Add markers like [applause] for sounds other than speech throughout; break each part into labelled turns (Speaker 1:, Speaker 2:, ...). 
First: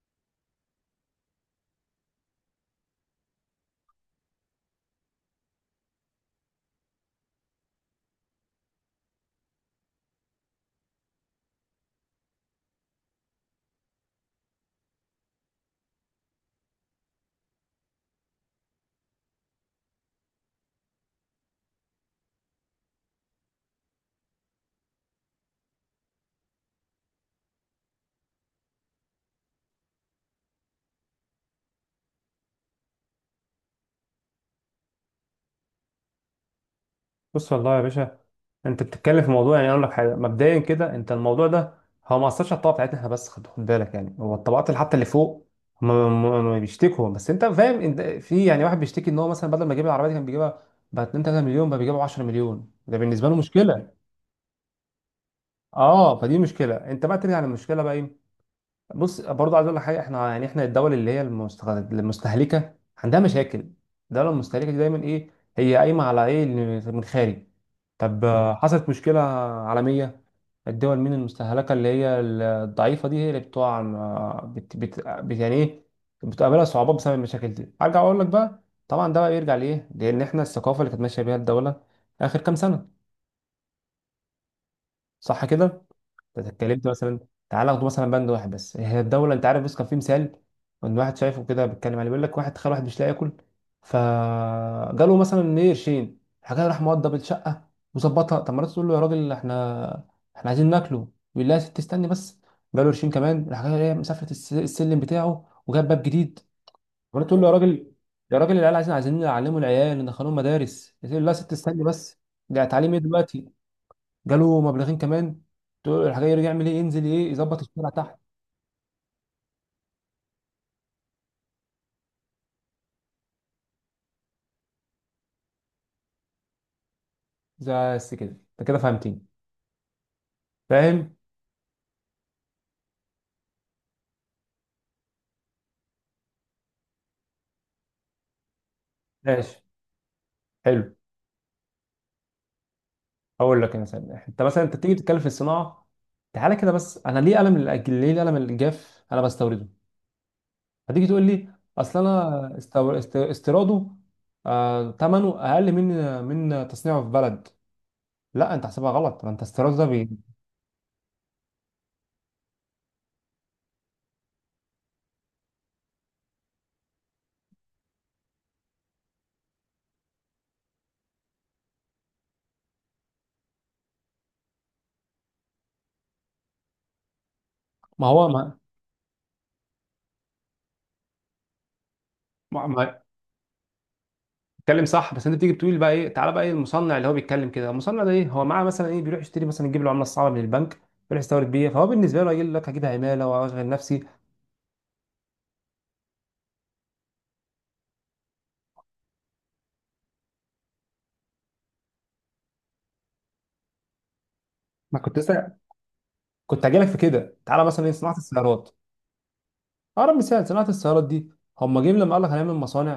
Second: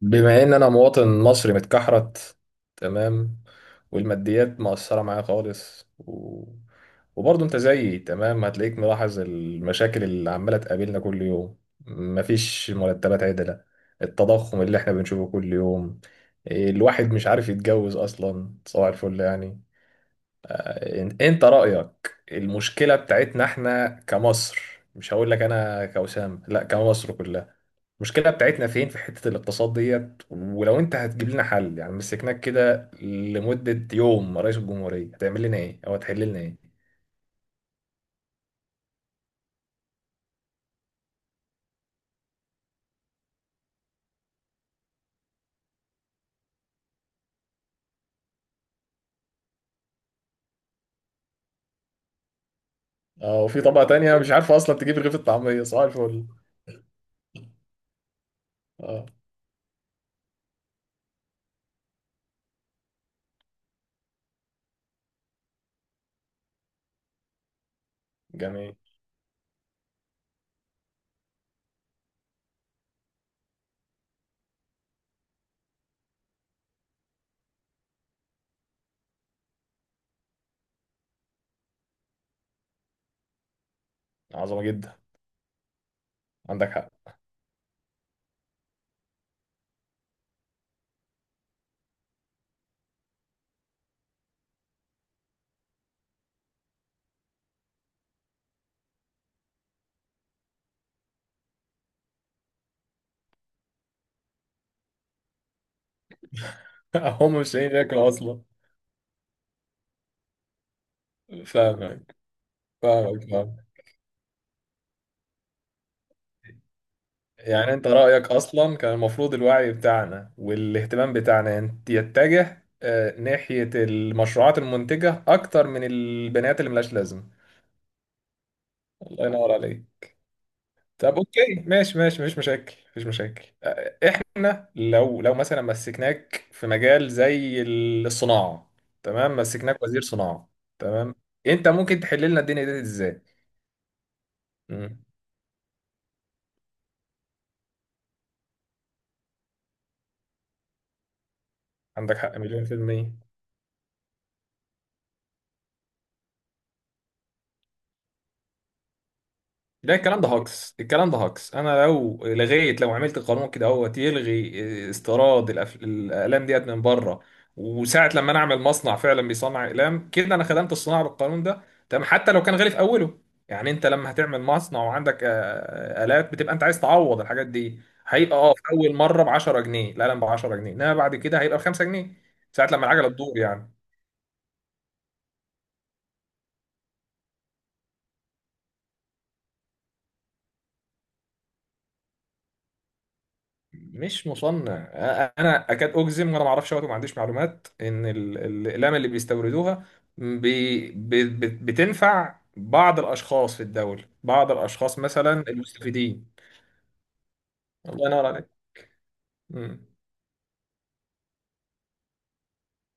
Speaker 1: بما ان انا مواطن مصري متكحرت. تمام. والماديات مؤثرة معايا خالص وبرضه انت زيي، تمام، هتلاقيك ملاحظ المشاكل اللي عمالة تقابلنا كل يوم. مفيش مرتبات عدلة، التضخم اللي احنا بنشوفه كل يوم. إيه، الواحد مش عارف يتجوز اصلا، صباح الفل يعني. انت رأيك، المشكلة بتاعتنا احنا كمصر، مش هقول لك انا كوسام، لا كمصر كلها، المشكلة بتاعتنا فين في حتة الاقتصاد ديت؟ ولو انت هتجيب لنا حل، يعني مسكناك كده لمدة يوم رئيس الجمهورية، هتعمل لنا ايه او هتحل لنا ايه؟
Speaker 2: بص والله يا باشا، انت بتتكلم في موضوع. يعني اقول لك حاجه مبدئيا كده، انت الموضوع ده هو ما اثرش على الطبقه بتاعتنا احنا، بس خد بالك. يعني هو الطبقات اللي حتى اللي فوق، هم هم بيشتكوا. بس انت فاهم، انت في يعني واحد بيشتكي ان هو مثلا بدل ما يجيب العربيه دي كان بيجيبها ب 2 3 مليون، بقى بيجيبها 10 مليون، ده بالنسبه له
Speaker 1: اه، وفي طبقة
Speaker 2: مشكله.
Speaker 1: تانية مش عارفة اصلا تجيب رغيف الطعمية، صباح
Speaker 2: اه،
Speaker 1: الفل.
Speaker 2: فدي مشكله. انت بقى ترجع للمشكله بقى ايه؟
Speaker 1: اه.
Speaker 2: بص برضه عايز اقول لك حاجه، احنا يعني احنا الدول اللي هي المستهلكه عندها مشاكل. الدوله المستهلكه دي دايما ايه؟ هي قايمه على ايه؟ اللي من الخارج. طب
Speaker 1: جميل.
Speaker 2: حصلت مشكله عالميه. الدول مين المستهلكه اللي هي الضعيفه دي، هي اللي بتقع يعني ايه، بتقابلها صعوبات بسبب المشاكل دي. ارجع اقول لك بقى، طبعا ده بقى بيرجع لايه، لان احنا الثقافه اللي كانت ماشيه بيها الدوله اخر كام سنه.
Speaker 1: عظمة جدا.
Speaker 2: صح كده؟ انت
Speaker 1: عندك
Speaker 2: اتكلمت
Speaker 1: حق.
Speaker 2: مثلا. تعال اخد مثلا بند واحد بس، هي الدوله انت عارف، بص كان في مثال ان واحد شايفه كده بيتكلم عليه، بيقول لك واحد، تخيل واحد مش لاقي ياكل، فجاله مثلا ايه قرشين، راح جاي راح موضب الشقه وظبطها. طب مرات تقول له يا راجل احنا عايزين ناكله. يقول لها يا ست استني بس. جاله قرشين كمان، راح جاي ايه، مسافره السلم بتاعه وجاب باب جديد.
Speaker 1: [laughs]
Speaker 2: مرات
Speaker 1: هم
Speaker 2: تقول له يا
Speaker 1: مش لاقيين
Speaker 2: راجل،
Speaker 1: ياكلوا
Speaker 2: يا
Speaker 1: اصلا.
Speaker 2: راجل العيال عايزين عايزين نعلموا العيال، ندخلهم مدارس. يقول لها يا ست استني
Speaker 1: فاهمك،
Speaker 2: بس. ده تعليم ايه
Speaker 1: فاهمك،
Speaker 2: دلوقتي؟
Speaker 1: فاهمك.
Speaker 2: جاله مبلغين كمان، تقول له راح جاي رجع يعمل ايه، ينزل ايه، يظبط
Speaker 1: يعني انت
Speaker 2: الشارع تحت.
Speaker 1: رأيك اصلا كان المفروض الوعي بتاعنا والاهتمام بتاعنا يتجه ناحية المشروعات المنتجة اكتر من البنات اللي ملهاش لازمة.
Speaker 2: زي بس كده، انت كده فهمتني.
Speaker 1: الله ينور عليك.
Speaker 2: فاهم.
Speaker 1: طب اوكي، ماشي ماشي، مفيش مشاكل مفيش مشاكل. احنا لو مثلا مسكناك في مجال زي الصناعه، تمام،
Speaker 2: ماشي،
Speaker 1: مسكناك وزير صناعه.
Speaker 2: حلو.
Speaker 1: تمام. انت ممكن تحل لنا الدنيا دي ازاي؟
Speaker 2: هقول لك مثلا، انت مثلا انت تيجي
Speaker 1: مم.
Speaker 2: تتكلم في الصناعه. تعالى كده بس، انا ليه قلم ليه القلم الجاف انا بستورده؟ هتيجي تقول لي اصل
Speaker 1: عندك حق،
Speaker 2: انا
Speaker 1: مليون في المية.
Speaker 2: استيراده. ثمنه اقل من تصنيعه في بلد. لا انت حسبها غلط، ما انت استيراده ده
Speaker 1: ده الكلام ده هاكس، الكلام ده هاكس. انا لو لغيت، لو عملت قانون كده اهوت يلغي استيراد الاقلام ديت من بره، وساعه لما انا اعمل مصنع فعلا بيصنع اقلام كده، انا خدمت الصناعه بالقانون ده. تمام، حتى لو كان غالي في اوله. يعني انت لما هتعمل مصنع وعندك الات، بتبقى انت عايز تعوض الحاجات دي.
Speaker 2: ما هو
Speaker 1: هيبقى اه
Speaker 2: ما...
Speaker 1: في اول مره ب 10 جنيه، القلم ب 10 جنيه، انما بعد كده هيبقى ب 5 جنيه ساعه لما
Speaker 2: ما...
Speaker 1: العجله تدور يعني.
Speaker 2: بتتكلم صح، بس انت بتيجي بتقول بقى ايه، تعالى بقى ايه المصنع اللي هو بيتكلم كده؟ المصنع ده ايه هو معاه مثلا ايه، بيروح يشتري مثلا، يجيب له عمله صعبه من البنك، يروح يستورد بيها، فهو بالنسبه له يقول لك هجيب عماله واشغل نفسي.
Speaker 1: مش مصنع، انا اكاد اجزم، وانا ما اعرفش وقت وما عنديش معلومات، ان الاقلام اللي بيستوردوها بي بي بتنفع بعض الاشخاص في الدوله، بعض
Speaker 2: ما
Speaker 1: الاشخاص
Speaker 2: كنت
Speaker 1: مثلا
Speaker 2: لسه،
Speaker 1: المستفيدين.
Speaker 2: كنت هجي لك في كده، تعالى مثلا ايه
Speaker 1: الله
Speaker 2: صناعه
Speaker 1: ينور عليك.
Speaker 2: السيارات.
Speaker 1: مم.
Speaker 2: اقرب مثال صناعه السيارات دي. هم جايين لما قال لك هنعمل مصانع،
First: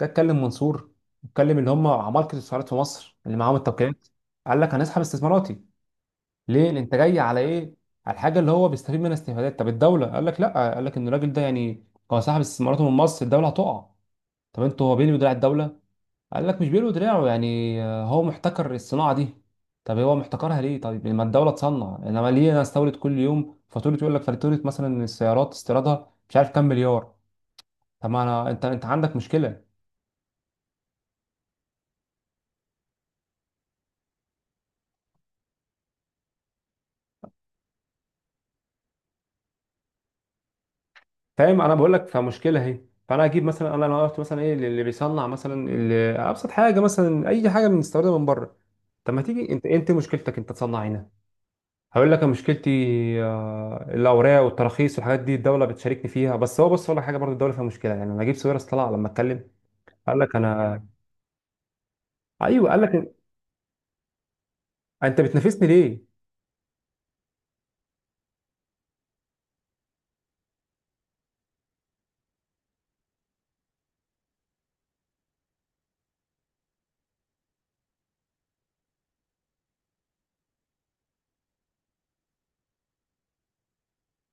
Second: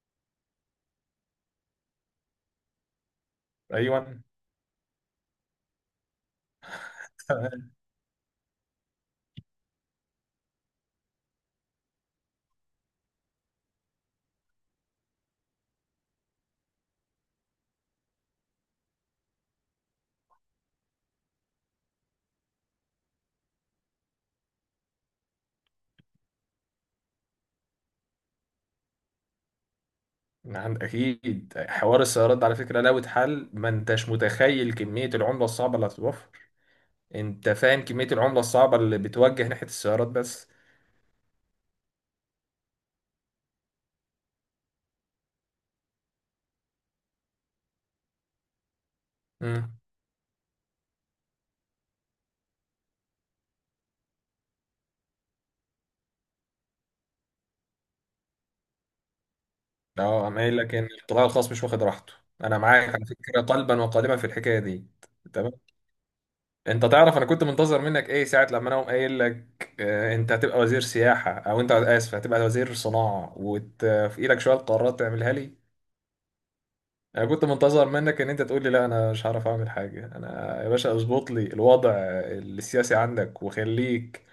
Speaker 2: جه اتكلم منصور، اتكلم اللي هم عمالقه السيارات في مصر اللي معاهم التوكيلات،
Speaker 1: ايوه.
Speaker 2: قال لك هنسحب استثماراتي. ليه؟ لأن انت جاي على
Speaker 1: تمام.
Speaker 2: ايه، على الحاجه اللي هو بيستفيد منها استفادات. طب الدوله قال لك لا، قال لك ان الراجل ده يعني هو سحب استثماراته من مصر الدوله هتقع. طب انتوا، هو بيلوي دراع الدولة؟ قال لك مش بيلوي دراعه، يعني هو محتكر الصناعة دي. طب هو محتكرها ليه؟ طيب لما الدولة تصنع، انما ليه انا استورد؟ كل يوم فاتورة، يقول لك فاتورة مثلا السيارات استيرادها مش عارف كام مليار. طب ما انا، انت عندك مشكلة.
Speaker 1: عند اكيد، حوار السيارات ده على فكره لو اتحل ما انتش متخيل كميه العمله الصعبه اللي هتتوفر. انت فاهم كميه العمله الصعبه اللي بتوجه ناحيه السيارات بس؟
Speaker 2: فاهم، انا بقول لك فمشكلة اهي. فانا اجيب مثلا، انا لو قلت مثلا ايه اللي بيصنع مثلا اللي ابسط حاجة مثلا اي حاجة بنستوردها من بره. طب ما تيجي انت، انت مشكلتك انت تصنع هنا. هقول لك أنا مشكلتي الاوراق والتراخيص والحاجات دي الدوله بتشاركني فيها. بس هو بص اقول لك حاجه برضه، الدوله فيها مشكله يعني، نجيب ساويرس طلع لما اتكلم قال
Speaker 1: اه،
Speaker 2: لك
Speaker 1: انا قايل لك
Speaker 2: انا،
Speaker 1: ان القطاع الخاص مش واخد راحته. انا
Speaker 2: ايوه قال
Speaker 1: معاك على
Speaker 2: لك:
Speaker 1: فكره قلبا وقالبا في الحكايه دي.
Speaker 2: انت
Speaker 1: تمام.
Speaker 2: بتنافسني ليه؟
Speaker 1: انت تعرف انا كنت منتظر منك ايه ساعه لما انا أقوم قايل لك انت هتبقى وزير سياحه، او انت، اسف، هتبقى وزير صناعه، وفي ايدك شويه قرارات تعملها لي؟ انا كنت منتظر منك ان انت تقول لي، لا انا مش هعرف اعمل حاجه، انا يا باشا اظبط لي الوضع السياسي عندك وخليك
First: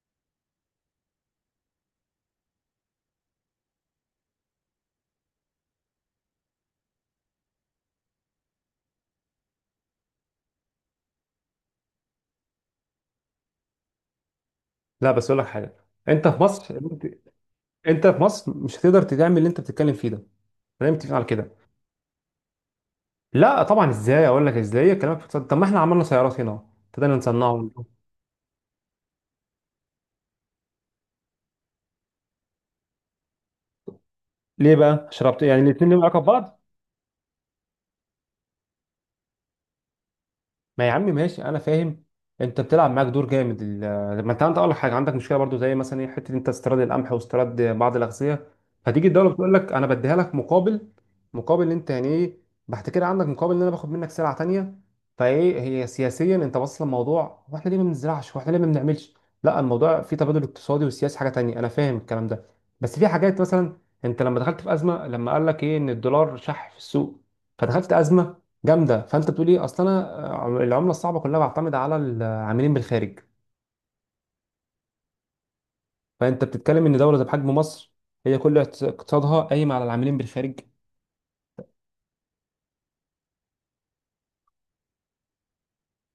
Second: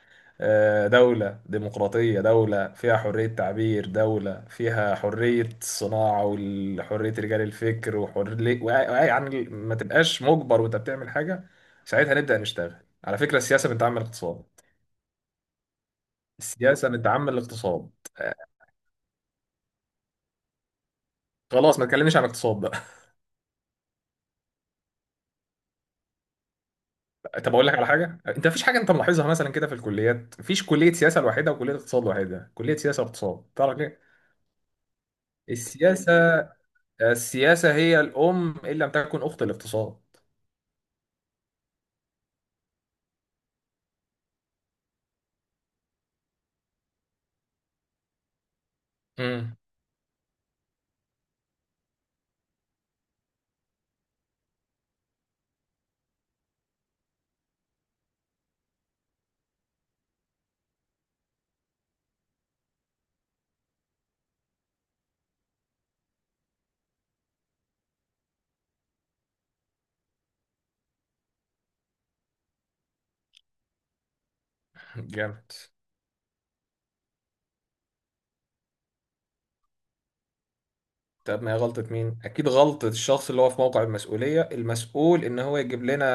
Speaker 1: دولة ديمقراطية، دولة فيها حرية تعبير، دولة فيها حرية الصناعة وحرية رجال الفكر وحرية، يعني ما تبقاش مجبر وانت بتعمل حاجة. ساعتها نبدأ نشتغل. على فكرة السياسة بنتعمل اقتصاد،
Speaker 2: لا بس اقول لك حاجه، انت في مصر،
Speaker 1: السياسة بنتعمل اقتصاد.
Speaker 2: انت في
Speaker 1: آه،
Speaker 2: مصر مش هتقدر تعمل اللي انت بتتكلم فيه ده. خلينا متفقين على كده.
Speaker 1: خلاص، ما تكلمنيش عن اقتصاد.
Speaker 2: لا طبعا، ازاي اقول لك ازاي كلامك اقتصاد. طب ما احنا عملنا سيارات هنا ابتدينا
Speaker 1: طب اقول
Speaker 2: نصنعه.
Speaker 1: لك على حاجه، انت مفيش حاجه انت ملاحظها مثلا كده؟ في الكليات مفيش كليه سياسه لوحدها وكليه اقتصاد لوحدها، كليه سياسه واقتصاد، تعرف ليه؟
Speaker 2: ليه بقى؟ شربت يعني، الاثنين لهم
Speaker 1: السياسه،
Speaker 2: علاقه ببعض.
Speaker 1: السياسه هي الام ان لم تكن اخت الاقتصاد.
Speaker 2: ما يا عم ماشي انا فاهم. انت بتلعب معاك دور جامد، ما انت اقول لك حاجه، عندك مشكله برضو زي مثلا ايه، حته انت استيراد القمح واستيراد بعض الاغذيه، فتيجي الدوله بتقول
Speaker 1: امم
Speaker 2: لك انا بديها لك مقابل إن انت يعني ايه، بعد كده عندك مقابل ان انا باخد منك سلعه تانيه. فايه هي سياسيا، انت واصل الموضوع، واحنا ليه ما بنزرعش، واحنا ليه ما بنعملش. لا، الموضوع فيه تبادل اقتصادي وسياسي حاجه تانيه، انا فاهم الكلام ده. بس في حاجات مثلا، انت لما دخلت في ازمه، لما قال لك ايه ان الدولار شح في السوق فدخلت ازمه جامده، فانت بتقول ايه، اصل انا العمله الصعبه كلها بعتمد على العاملين بالخارج.
Speaker 1: جامد.
Speaker 2: فانت بتتكلم ان دوله زي بحجم مصر هي كل اقتصادها قايم على العاملين بالخارج.
Speaker 1: طب ما هي غلطه مين؟ اكيد غلطه الشخص اللي هو في موقع المسؤوليه، المسؤول ان هو يجيب لنا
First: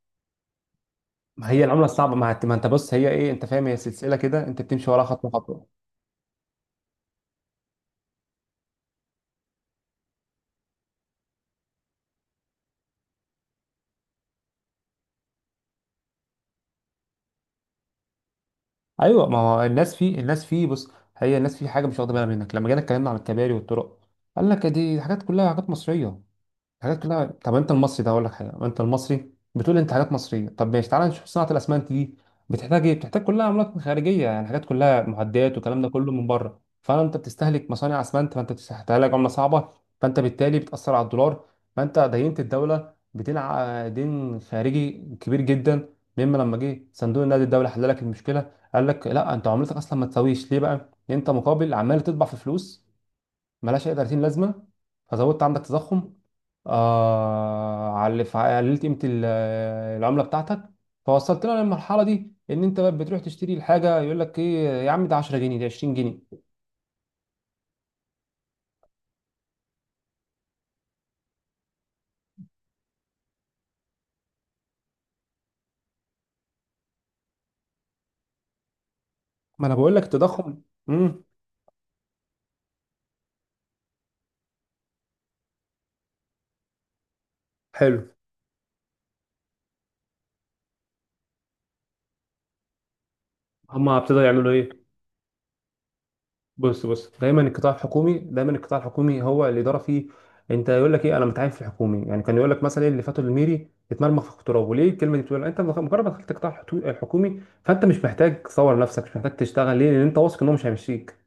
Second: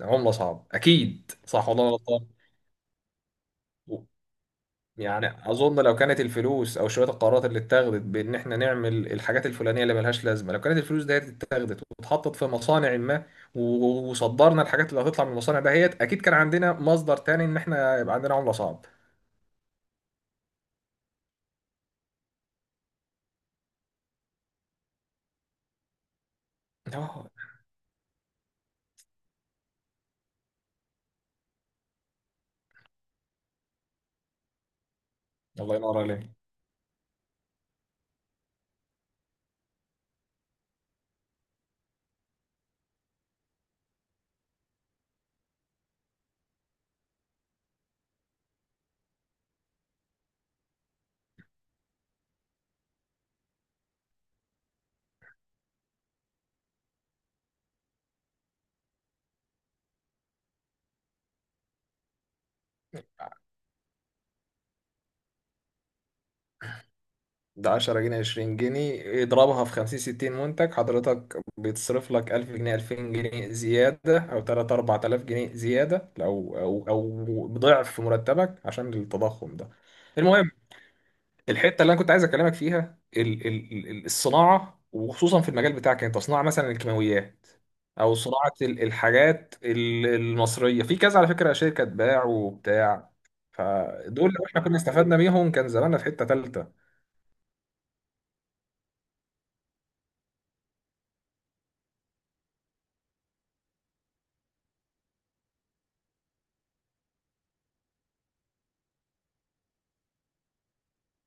Speaker 1: عمله صعبه، اكيد،
Speaker 2: ما هي
Speaker 1: صح ولا
Speaker 2: العمله
Speaker 1: أنا
Speaker 2: الصعبه
Speaker 1: غلطان؟
Speaker 2: ما ما انت بص، هي ايه انت فاهم، هي سلسله كده انت بتمشي وراها خطوه
Speaker 1: يعني
Speaker 2: خطوه.
Speaker 1: اظن لو كانت الفلوس او شويه القرارات اللي اتخذت بان احنا نعمل الحاجات الفلانيه اللي ملهاش لازمه، لو كانت الفلوس ديت اتخذت واتحطت في مصانع ما، وصدرنا الحاجات اللي هتطلع من المصانع دهيت، اكيد كان عندنا مصدر تاني ان احنا يبقى عندنا عمله صعب.
Speaker 2: ايوه، ما هو الناس في بص، هي الناس في حاجه مش واخده بالها منك، لما جينا اتكلمنا عن الكباري والطرق قال لك دي حاجات كلها حاجات مصريه، حاجات كلها.
Speaker 1: اه،
Speaker 2: طب انت المصري ده، اقول لك حاجه، انت المصري بتقول انت حاجات مصريه، طب ماشي تعالى نشوف صناعه الاسمنت دي. بتحتاج ايه؟ بتحتاج كلها عملات خارجيه، يعني حاجات كلها معدات
Speaker 1: الله
Speaker 2: والكلام ده
Speaker 1: ينور
Speaker 2: كله من
Speaker 1: عليك.
Speaker 2: بره، فانت بتستهلك مصانع اسمنت، فانت بتستهلك عمله صعبه، فانت بالتالي بتاثر على الدولار، فانت دينت الدوله بدين دين خارجي كبير جدا، مما لما جه صندوق النقد الدولي حل لك المشكله قال لك لا، انت عملتك اصلا ما تساويش، ليه بقى، انت مقابل عمال تطبع في فلوس ملهاش اي 30 لازمه، فزودت عندك تضخم على قللت قيمه العمله بتاعتك، فوصلت لنا للمرحله دي، ان انت بقى بتروح تشتري الحاجه يقول لك ايه يا عم ده 10 جنيه، ده 20 جنيه.
Speaker 1: ده 10 جنيه 20 جنيه اضربها في 50 60 منتج، حضرتك بيتصرف لك 1000 جنيه 2000 جنيه زياده، او 3 4000 جنيه زياده، او ضعف في مرتبك عشان التضخم
Speaker 2: ما
Speaker 1: ده.
Speaker 2: انا بقول لك
Speaker 1: المهم،
Speaker 2: التضخم. امم
Speaker 1: الحته اللي انا كنت عايز اكلمك فيها الصناعه، وخصوصا في المجال بتاعك انت، صناعه مثلا الكيماويات،
Speaker 2: حلو.
Speaker 1: او صناعه الحاجات المصريه في كذا. على فكره، شركه باع وبتاع،
Speaker 2: هما ابتدوا
Speaker 1: فدول لو
Speaker 2: يعملوا
Speaker 1: احنا كنا
Speaker 2: ايه؟
Speaker 1: استفدنا بيهم كان زماننا في حته ثالثه.
Speaker 2: بص، بص دايما القطاع الحكومي، دايما القطاع الحكومي هو الاداره فيه، انت يقول لك ايه انا متعين في الحكومي يعني، كان يقول لك مثلا إيه اللي فاتوا الميري اتمرمغ في التراب، وليه الكلمه دي بتقول انت مجرد ما دخلت القطاع الحكومي فانت مش محتاج تصور نفسك، مش محتاج تشتغل. ليه؟ لان انت واثق ان هو مش هيمشيك.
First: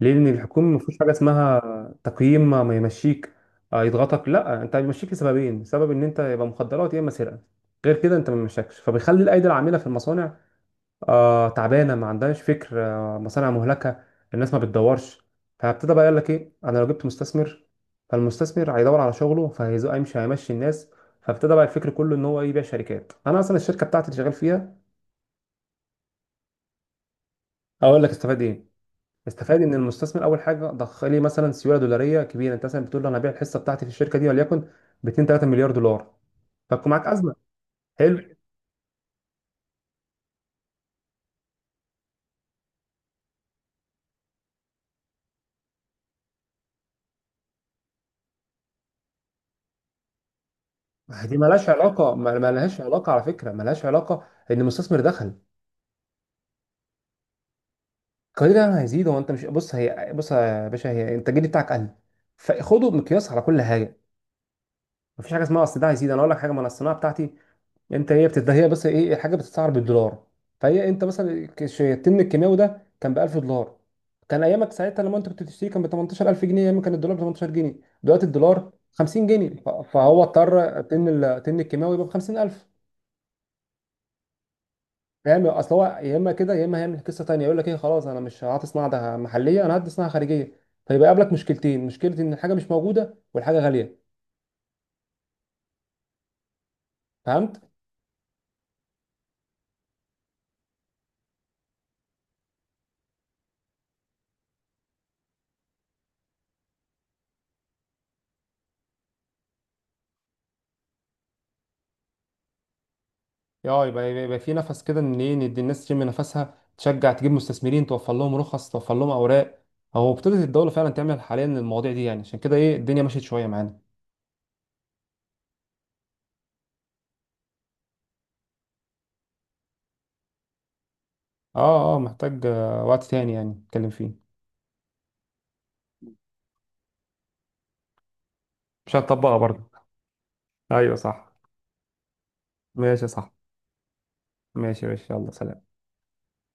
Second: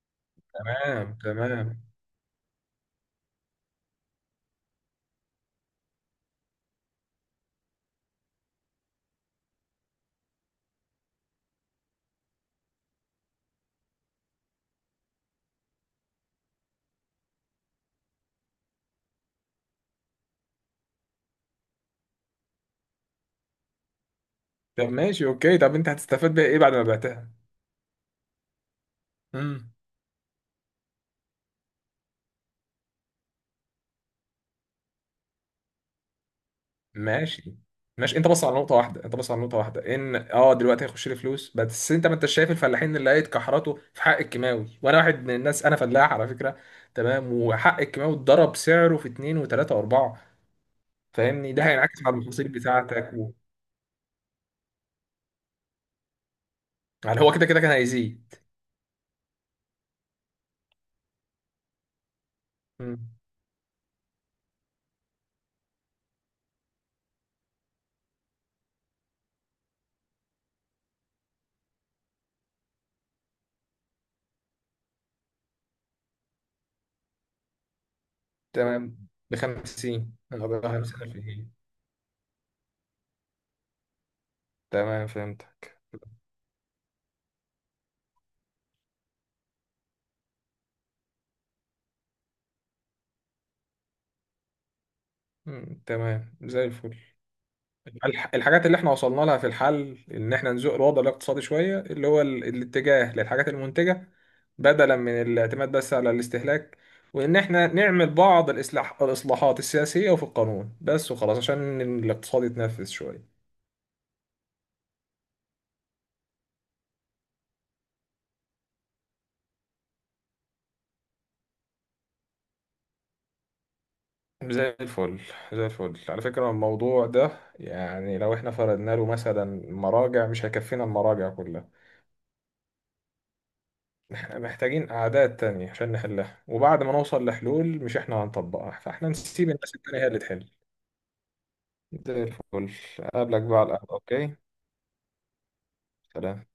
Speaker 2: ليه؟ لان الحكومه ما فيهوش
Speaker 1: تمام
Speaker 2: حاجه اسمها
Speaker 1: تمام.
Speaker 2: تقييم، ما يمشيك يضغطك، لا، انت بيمشيك لسببين: سبب ان انت يبقى مخدرات يا اما سرقه، غير كده انت ما بيمشكش، فبيخلي الايدي العامله في المصانع تعبانه، ما عندهاش فكر، مصانع مهلكه، الناس ما بتدورش. فابتدى بقى يقول لك ايه، انا لو جبت مستثمر فالمستثمر هيدور على شغله، فهيمشي هيمشي الناس. فابتدى بقى الفكر كله ان هو إيه؟ يبيع شركات، انا اصلا الشركه بتاعتي اللي شغال فيها.
Speaker 1: طب ماشي اوكي، طب انت هتستفاد بيها ايه بعد ما بعتها؟
Speaker 2: اقول لك استفاد ايه؟ استفاد
Speaker 1: امم.
Speaker 2: ان المستثمر اول حاجه ضخ لي مثلا سيوله دولاريه كبيره، انت مثلا بتقول له انا هبيع الحصه بتاعتي في الشركه دي وليكن ب 2 3 مليار دولار، فتكون معاك ازمه.
Speaker 1: ماشي ماشي، انت
Speaker 2: حلو.
Speaker 1: بص على نقطة واحدة، انت بص على نقطة واحدة، ان اه دلوقتي هيخش لي فلوس، بس انت ما انتش شايف الفلاحين اللي لقيت كحرته في حق الكيماوي؟ وانا واحد من الناس، انا فلاح على فكرة. تمام. وحق الكيماوي اتضرب سعره في اتنين وتلاتة واربعة.
Speaker 2: ما هي دي
Speaker 1: فاهمني، ده
Speaker 2: مالهاش
Speaker 1: هينعكس على
Speaker 2: علاقه، ما
Speaker 1: المحاصيل
Speaker 2: ما لهاش
Speaker 1: بتاعتك
Speaker 2: علاقه على فكره، ما لهاش علاقه ان المستثمر دخل.
Speaker 1: يعني هو كده كده كان هيزيد.
Speaker 2: القليل ده هيزيد هو، انت مش بص، هي بص يا باشا، هي انت الجديد بتاعك قل، فخده
Speaker 1: مم.
Speaker 2: مقياس على كل حاجه. مفيش حاجه اسمها اصل ده هيزيد، انا اقول لك حاجه ما انا الصناعه بتاعتي، انت هي هي بس ايه، الحاجه بتتسعر بالدولار، فهي انت مثلا التمن الكيماوي ده كان ب 1000 دولار، كان ايامك ساعتها لما انت كنت بتشتري كان ب 18000 جنيه، ايام كان الدولار ب 18 جنيه، دلوقتي الدولار
Speaker 1: تمام،
Speaker 2: 50 جنيه،
Speaker 1: بخمسين،
Speaker 2: فهو
Speaker 1: انا بقى
Speaker 2: اضطر تمن
Speaker 1: 50.
Speaker 2: تمن الكيماوي يبقى ب 50000.
Speaker 1: تمام،
Speaker 2: فاهم، اصل
Speaker 1: فهمتك.
Speaker 2: هو يا اما كده يا اما هيعمل قصه تانيه، يقول لك ايه خلاص، انا مش هعطي صناعه ده محليه، انا هدي صناعه خارجيه، فيبقى يقابلك مشكلتين، مشكله ان الحاجه مش موجوده والحاجه غاليه.
Speaker 1: تمام زي الفل.
Speaker 2: فهمت.
Speaker 1: الحاجات اللي احنا وصلنا لها في الحل ان احنا نزق الوضع الاقتصادي شوية، اللي هو الاتجاه للحاجات المنتجة بدلا من الاعتماد بس على الاستهلاك، وان احنا نعمل بعض الاصلاحات السياسية وفي القانون بس، وخلاص عشان الاقتصاد يتنفذ شوية.
Speaker 2: اه، يبقى في نفس كده ان ايه، ندي الناس تشم نفسها، تشجع تجيب مستثمرين، توفر لهم رخص، توفر لهم اوراق. هو ابتدت الدوله فعلا تعمل حاليا المواضيع دي، يعني عشان كده ايه الدنيا مشيت شويه معانا.
Speaker 1: زي الفل، زي الفل. على فكرة الموضوع ده، يعني لو احنا فرضنا له مثلا مراجع، مش هيكفينا المراجع كلها.
Speaker 2: اه، اه، محتاج وقت تاني يعني نتكلم فيه.
Speaker 1: احنا محتاجين قعدات تانية عشان نحلها، وبعد ما نوصل لحلول مش احنا هنطبقها،
Speaker 2: مش
Speaker 1: فاحنا
Speaker 2: هتطبقها
Speaker 1: نسيب
Speaker 2: برضه.
Speaker 1: الناس التانية هي اللي تحل.
Speaker 2: ايوه، صح.
Speaker 1: زي الفل.
Speaker 2: ماشي، صح.
Speaker 1: أقابلك بقى على القهوة، أوكي.
Speaker 2: ماشي، ماشي، يلا، سلام.
Speaker 1: سلام.